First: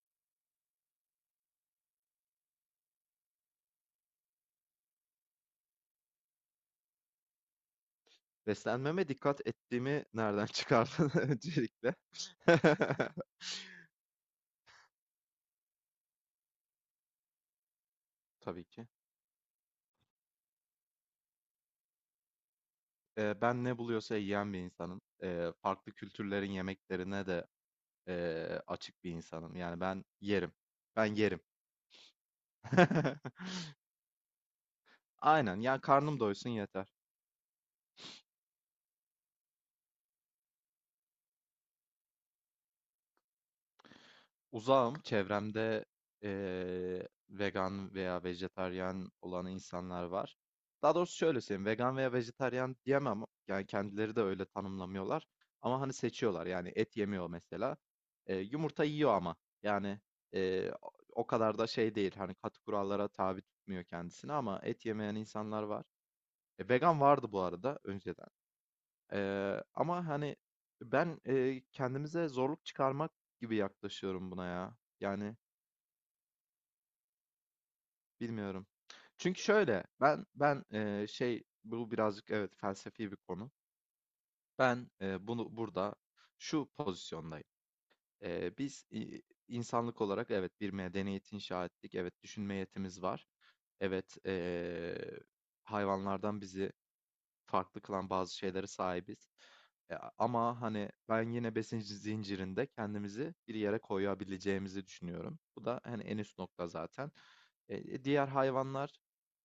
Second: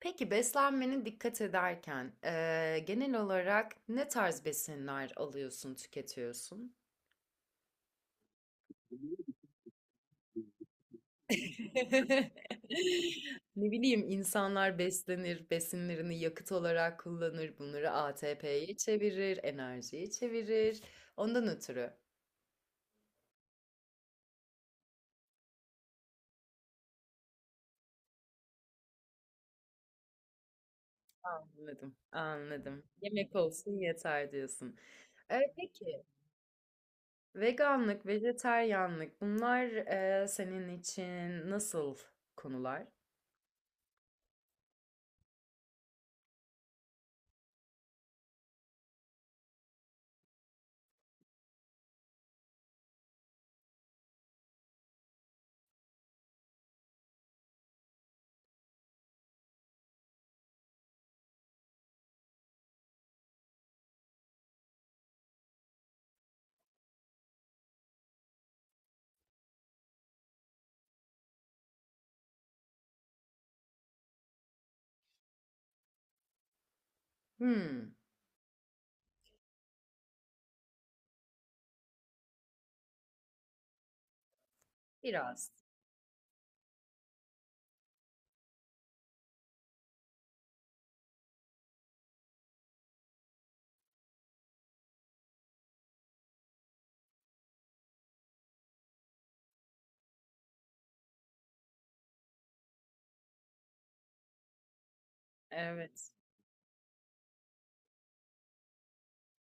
Peki beslenmene dikkat ederken, genel olarak ne tarz besinler alıyorsun, tüketiyorsun? Beslenmeme dikkat ettiğimi nereden çıkardın öncelikle? Ne bileyim, insanlar beslenir, besinlerini yakıt olarak kullanır, bunları Tabii ATP'ye ki. çevirir, enerjiye çevirir. Ondan ötürü. Ben ne buluyorsa yiyen bir insanım. Farklı kültürlerin yemeklerine de açık bir insanım. Yani ben yerim. Ben yerim. Anladım, anladım. Yemek olsun yeter diyorsun. E, Aynen. Yani peki, karnım doysun yeter. veganlık, vejetaryenlik bunlar senin için nasıl konular? Uzağım. Çevremde vegan veya vejetaryen olan insanlar var. Daha doğrusu şöyle söyleyeyim. Vegan veya vejetaryen diyemem. Yani kendileri de öyle tanımlamıyorlar. Ama hani seçiyorlar. Yani et yemiyor mesela. Yumurta yiyor ama. Yani eee, o o kadar da şey değil. Hani katı kurallara tabi tutmuyor kendisini ama et yemeyen insanlar var. E, vegan vardı bu arada önceden. Ama hani ben kendimize zorluk çıkarmak gibi yaklaşıyorum buna ya. Yani Hmm, bilmiyorum. Çünkü şöyle, ben, bu birazcık evet felsefi bir konu. Ben, biraz. bunu burada şu pozisyondayım. Biz, insanlık olarak evet bir medeniyet inşa ettik. Evet, düşünme yetimiz var. Evet, hayvanlardan bizi farklı kılan bazı şeylere sahibiz. Ama hani ben yine besin zincirinde kendimizi bir yere koyabileceğimizi düşünüyorum. Bu da hani Evet, en üst nokta zaten. Eee, diğer hayvanlar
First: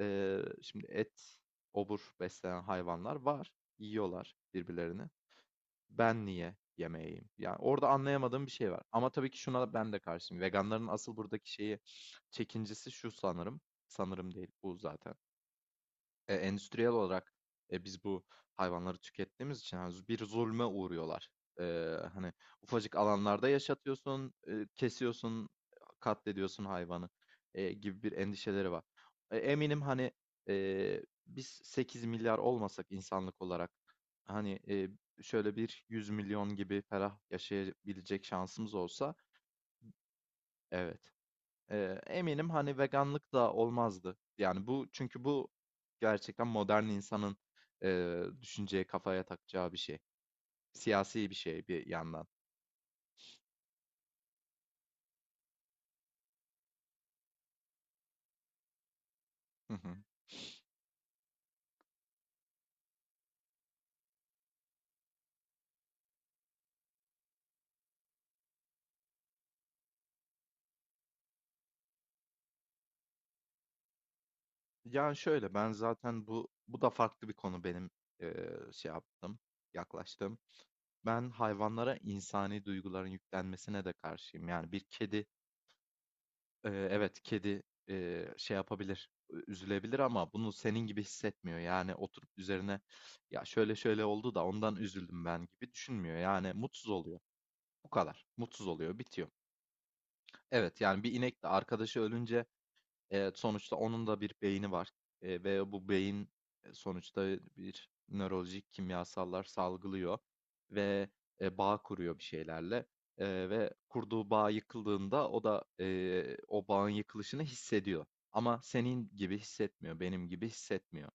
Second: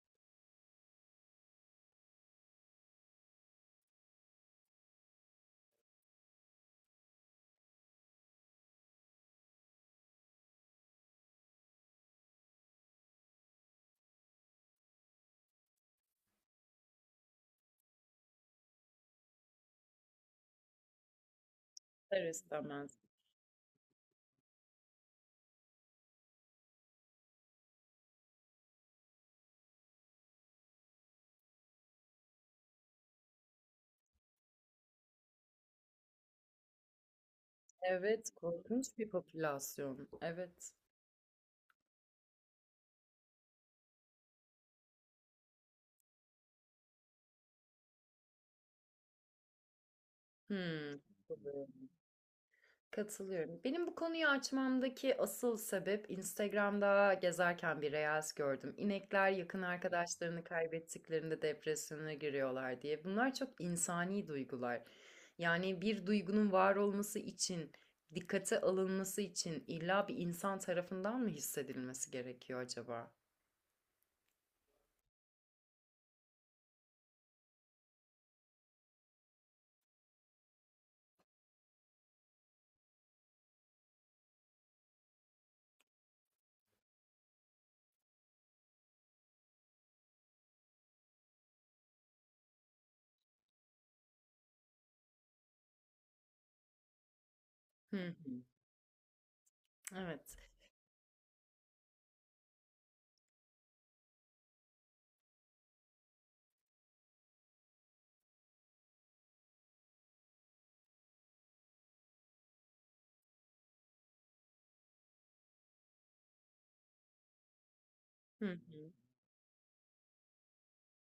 Eee, şimdi et, obur besleyen hayvanlar var. Yiyorlar birbirlerini. Ben niye yemeyeyim? Yani orada anlayamadığım bir şey var. Ama tabii ki şuna ben de karşıyım. Veganların asıl buradaki şeyi, çekincesi şu sanırım. Sanırım değil, bu zaten e, endüstriyel olarak e, biz bu hayvanları tükettiğimiz için hani bir zulme uğruyorlar. E, ister hani istemez. ufacık alanlarda yaşatıyorsun, e, kesiyorsun, katlediyorsun hayvanı e, gibi bir endişeleri var. E, eminim hani e, biz 8 milyar olmasak insanlık olarak hani e, şöyle bir 100 milyon gibi ferah yaşayabilecek Evet, şansımız korkunç bir olsa popülasyon. Evet. evet. Eminim, hani, veganlık da olmazdı. Yani, çünkü bu gerçekten modern insanın, düşünceye, kafaya takacağı bir şey. Hımm. Siyasi bir şey bir Katılıyorum. yandan. Katılıyorum. Benim bu konuyu açmamdaki asıl sebep Instagram'da gezerken bir reels gördüm. İnekler yakın Hı hı. arkadaşlarını kaybettiklerinde depresyona giriyorlar diye. Bunlar çok insani duygular. Yani bir duygunun var olması için, dikkate alınması için illa bir insan tarafından mı hissedilmesi gerekiyor acaba? Ya, şöyle, ben zaten bu da farklı bir konu benim, şey yaptım, yaklaştım. Ben hayvanlara insani duyguların yüklenmesine de karşıyım. Yani, bir kedi. Evet, kedi, şey yapabilir, üzülebilir ama bunu senin gibi hissetmiyor. Yani oturup üzerine, "Ya, şöyle şöyle oldu da ondan üzüldüm ben." gibi düşünmüyor. Yani mutsuz oluyor. Bu Hı kadar. hı. Mutsuz oluyor, bitiyor. Evet. Evet, yani bir inek de arkadaşı ölünce, sonuçta onun da bir beyni var, ve bu beyin, sonuçta bir nörolojik kimyasallar salgılıyor ve, bağ kuruyor bir şeylerle, ve kurduğu bağ yıkıldığında o da, o bağın yıkılışını hissediyor Hı ama hı. senin gibi hissetmiyor, benim gibi hissetmiyor.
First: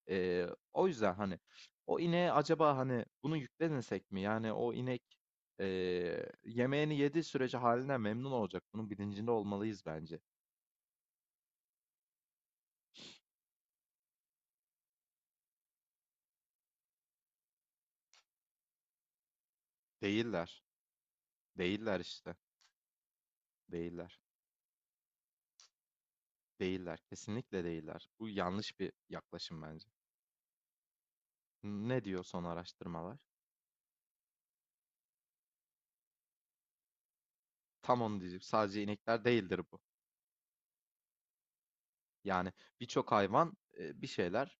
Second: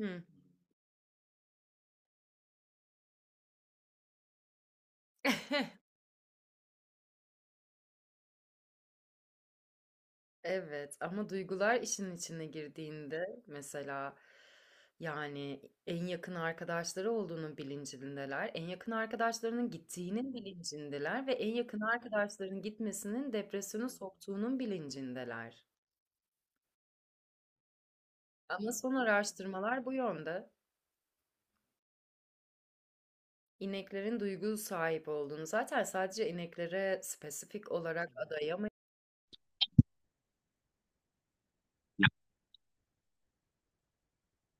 Hı. O yüzden, hani, o ineğe acaba, hani, bunu yüklemesek mi? Yani o inek, yemeğini yediği sürece haline memnun olacak. Bunun bilincinde olmalıyız bence. Evet ama duygular işin içine girdiğinde mesela yani en yakın arkadaşları olduğunun bilincindeler. En yakın arkadaşlarının gittiğinin Değiller. bilincindeler ve en yakın Değiller işte. arkadaşların gitmesinin depresyona Değiller. soktuğunun bilincindeler. Değiller. Kesinlikle değiller. Bu Ama yanlış bir son yaklaşım araştırmalar bence. bu yönde. Ne diyor son araştırmalar? İneklerin duygu sahip olduğunu zaten sadece ineklere spesifik Tam olarak onu diyecek. adayamayız. Sadece inekler değildir bu. Yani birçok hayvan e, bir şeyler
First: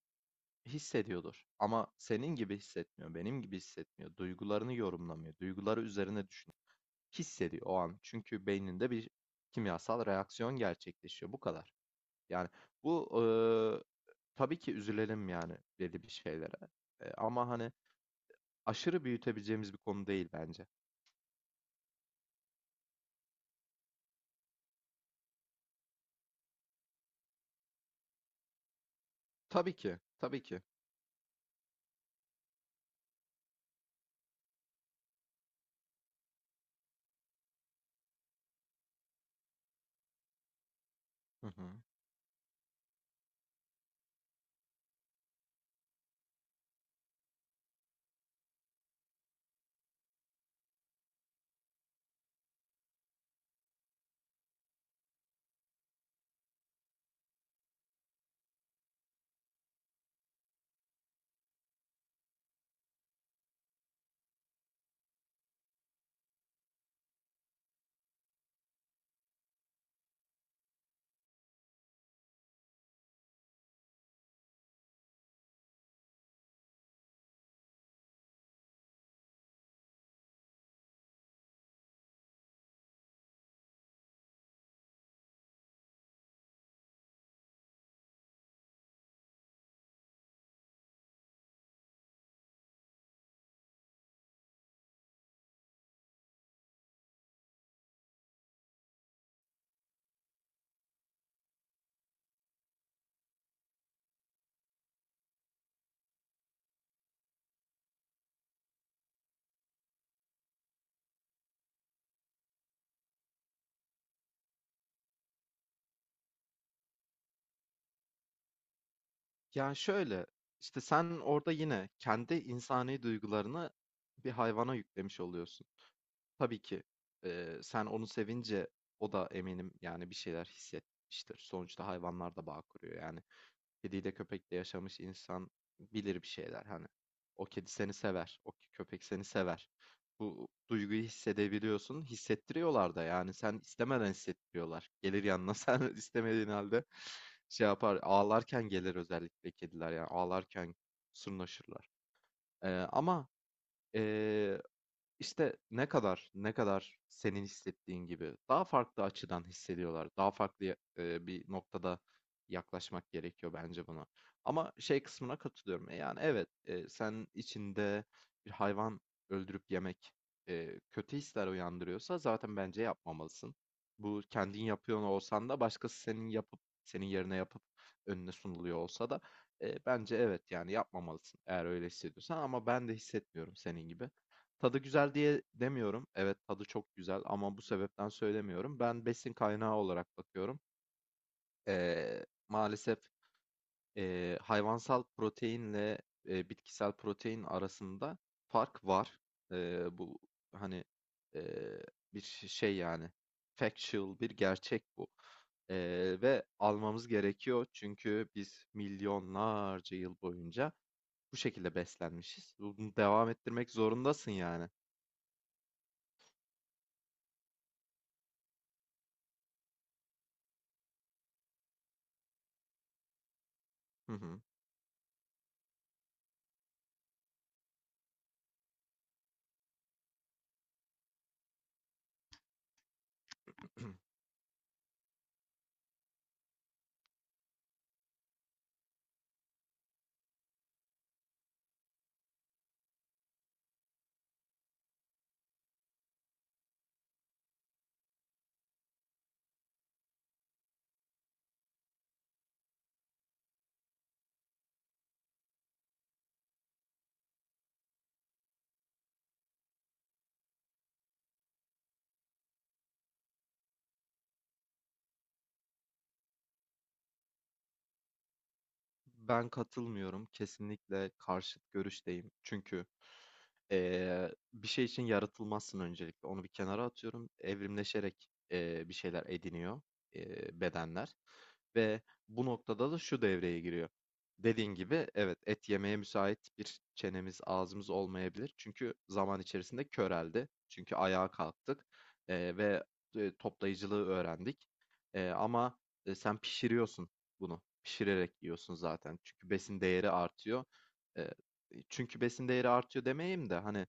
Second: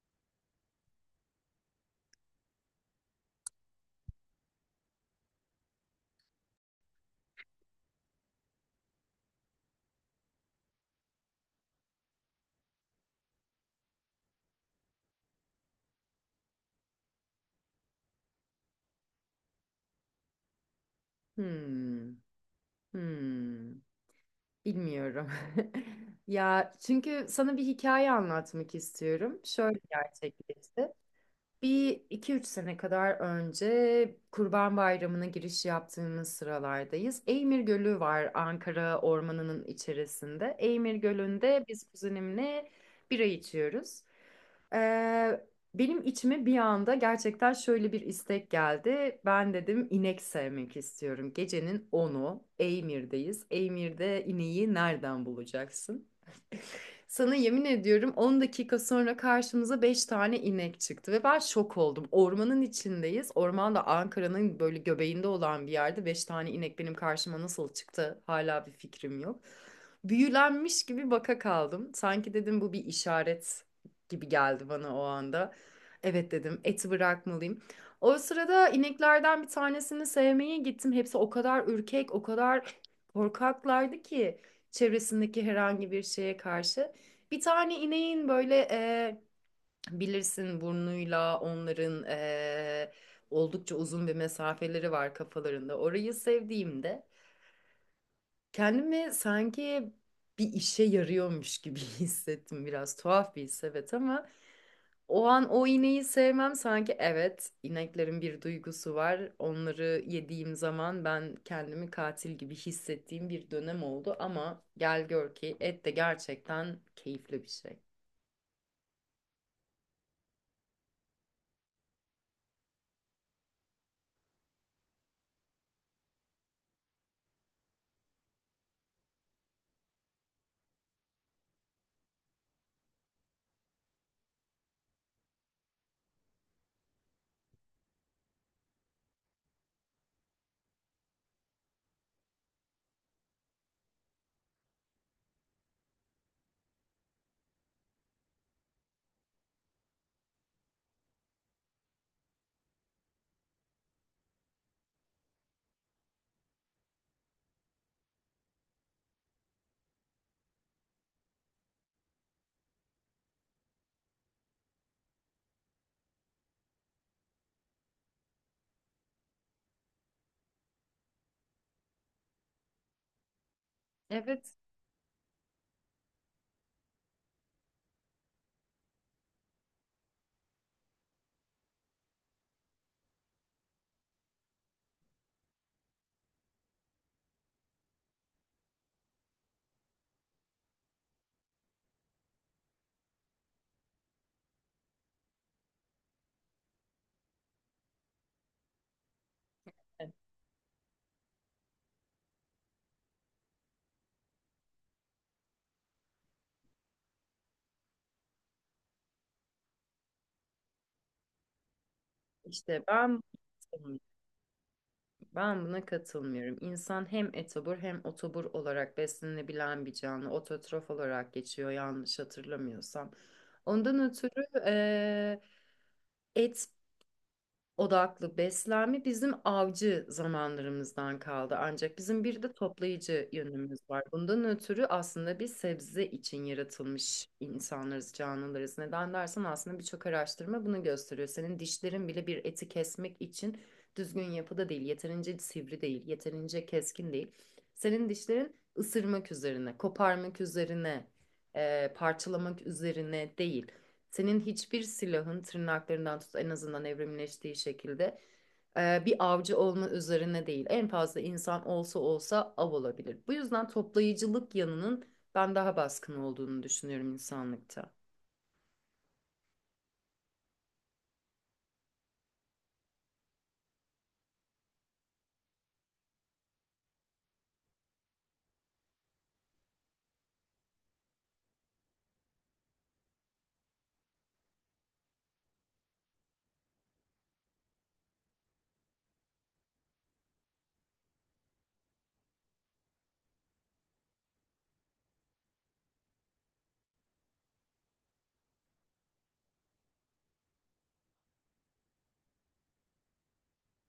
hissediyordur. Ama senin gibi hissetmiyor, benim gibi hissetmiyor. Duygularını yorumlamıyor. Duyguları üzerine düşünüyor. Hissediyor o an. Çünkü beyninde bir kimyasal reaksiyon gerçekleşiyor. Bu kadar. Yani bu e, tabii ki üzülelim yani belli bir şeylere. E, ama hani aşırı büyütebileceğimiz bir konu değil bence. Hmm, hmm. Bilmiyorum. Ya çünkü sana bir hikaye anlatmak istiyorum. Tabii Şöyle ki, tabii ki. gerçekleşti. Bir iki üç sene kadar önce Kurban Bayramı'na giriş yaptığımız sıralardayız. Eymir Gölü var Ankara ormanının içerisinde. Eymir Hı Gölü'nde hı. biz kuzenimle bira içiyoruz. Ee, benim içime bir anda gerçekten şöyle bir istek geldi. Ben dedim inek sevmek istiyorum. Gecenin onu Eymir'deyiz. Eymir'de ineği nereden bulacaksın? Sana yemin ediyorum. 10 dakika sonra karşımıza 5 tane inek çıktı ve ben şok oldum. Ormanın içindeyiz. Orman da Ankara'nın böyle göbeğinde olan bir yerde 5 tane inek benim karşıma nasıl çıktı hala bir fikrim yok. Büyülenmiş gibi baka kaldım. Sanki dedim bu bir işaret gibi geldi bana o anda. Evet dedim, eti bırakmalıyım. O sırada ineklerden bir tanesini sevmeye gittim. Hepsi o kadar ürkek, o kadar korkaklardı ki çevresindeki herhangi bir şeye karşı. Bir tane ineğin böyle bilirsin burnuyla onların oldukça uzun bir mesafeleri var kafalarında. Orayı sevdiğimde kendimi sanki bir işe yarıyormuş gibi hissettim. Biraz tuhaf bir his evet ama. O an o ineği sevmem sanki evet ineklerin bir duygusu var. Onları yediğim zaman ben kendimi katil gibi hissettiğim bir dönem oldu ama gel gör ki et de gerçekten keyifli bir şey. Yani şöyle, işte sen orada yine kendi insani duygularını bir hayvana yüklemiş oluyorsun. Tabii ki sen onu sevince o da eminim yani bir şeyler hissetmiştir. Sonuçta hayvanlar da bağ kuruyor yani. Kediyle köpekle yaşamış insan bilir bir şeyler hani. O kedi seni sever, o köpek seni sever. Bu duyguyu hissedebiliyorsun, hissettiriyorlar da yani sen istemeden hissettiriyorlar. Gelir yanına sen istemediğin halde şey yapar, ağlarken gelir özellikle kediler, yani ağlarken sırnaşırlar. Ama işte ne kadar, ne kadar senin hissettiğin gibi daha farklı açıdan hissediyorlar. Daha farklı e, bir noktada yaklaşmak gerekiyor bence buna. Ama şey kısmına katılıyorum. E, yani evet, e, sen içinde bir hayvan öldürüp yemek e, kötü hisler uyandırıyorsa zaten bence yapmamalısın. Bu Evet. kendin yapıyor olsan da, başkası senin yerine yapıp önüne sunuluyor olsa da e, bence evet yani yapmamalısın eğer öyle hissediyorsan, ama ben de hissetmiyorum senin gibi. Tadı güzel diye demiyorum. Evet, tadı çok güzel ama bu sebepten söylemiyorum. Ben besin kaynağı olarak bakıyorum. Maalesef hayvansal proteinle bitkisel protein arasında fark var. Bu hani eee, bir şey yani factual bir gerçek bu. Ve almamız gerekiyor çünkü biz milyonlarca yıl boyunca bu şekilde beslenmişiz. İşte Bunu ben devam ettirmek zorundasın yani. Buna katılmıyorum. İnsan hem etobur hem otobur olarak beslenebilen bir canlı. Ototrof olarak geçiyor yanlış hatırlamıyorsam. Ondan Hı hı. ötürü eee, et odaklı beslenme bizim avcı zamanlarımızdan kaldı. Ancak bizim bir de toplayıcı yönümüz var. Bundan ötürü aslında bir sebze için yaratılmış insanlarız, canlılarız. Neden dersen aslında birçok araştırma bunu gösteriyor. Senin dişlerin bile bir eti kesmek için düzgün yapıda değil, yeterince sivri değil, yeterince keskin değil. Senin dişlerin ısırmak üzerine, koparmak üzerine, parçalamak üzerine değil. Senin hiçbir silahın tırnaklarından tut en azından evrimleştiği şekilde bir avcı olma üzerine değil. En fazla insan olsa olsa av olabilir. Bu yüzden toplayıcılık yanının ben daha baskın olduğunu düşünüyorum insanlıkta. Ben katılmıyorum. Kesinlikle karşıt görüşteyim. Çünkü bir şey için yaratılmazsın öncelikle. Onu bir kenara atıyorum. Evrimleşerek bir şeyler ediniyor bedenler. Ve bu noktada da şu devreye giriyor. Dediğin gibi evet et yemeye müsait bir çenemiz, ağzımız olmayabilir. Çünkü zaman içerisinde köreldi. Çünkü ayağa kalktık ve e, toplayıcılığı öğrendik. Ama e, sen pişiriyorsun bunu. Pişirerek yiyorsun zaten. Çünkü besin değeri artıyor. Eee, Çünkü besin değeri artıyor demeyeyim de hani,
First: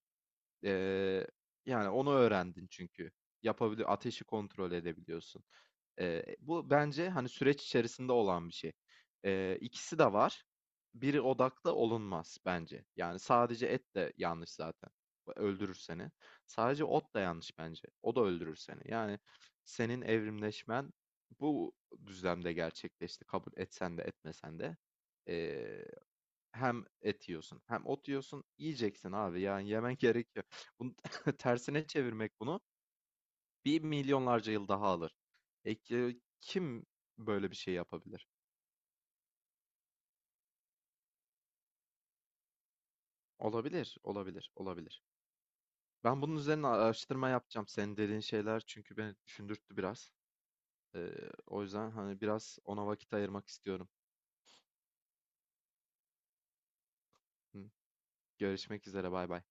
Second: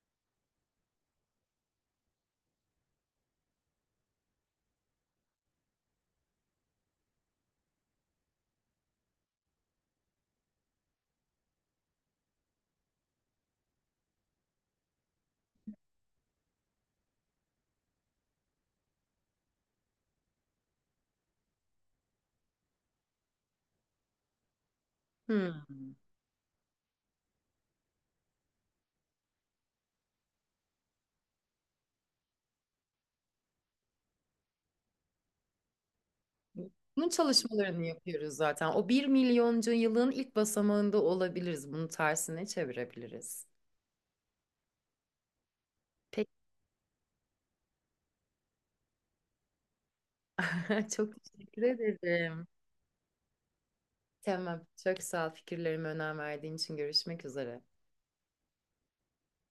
eee, yani onu öğrendin çünkü. Ateşi kontrol edebiliyorsun. Bu bence, hani, süreç içerisinde olan bir şey. İkisi de var. Biri odaklı olunmaz bence. Yani, sadece et de yanlış zaten. Öldürür seni. Sadece ot da yanlış bence. O da öldürür seni. Yani, senin evrimleşmen bu düzlemde gerçekleşti, kabul etsen de etmesen de. Eee, Hmm. Hem et yiyorsun hem ot yiyorsun. Yiyeceksin abi, yani, yemen gerekiyor. Bunun tersine çevirmek bunu bir milyonlarca yıl daha alır. E, kim Bunun böyle bir şey çalışmalarını yapabilir? yapıyoruz zaten. O bir milyoncu yılın ilk basamağında olabiliriz. Bunu tersine çevirebiliriz. Olabilir, olabilir, olabilir. Ben Peki, bunun üzerine araştırma yapacağım. Senin dediğin şeyler çünkü beni düşündürttü biraz. Ee, çok teşekkür o yüzden hani ederim. biraz ona vakit ayırmak istiyorum. Tamam. Çok sağ ol fikirlerime önem verdiğin için. Görüşmek Hı. üzere. Görüşmek üzere, bay bay.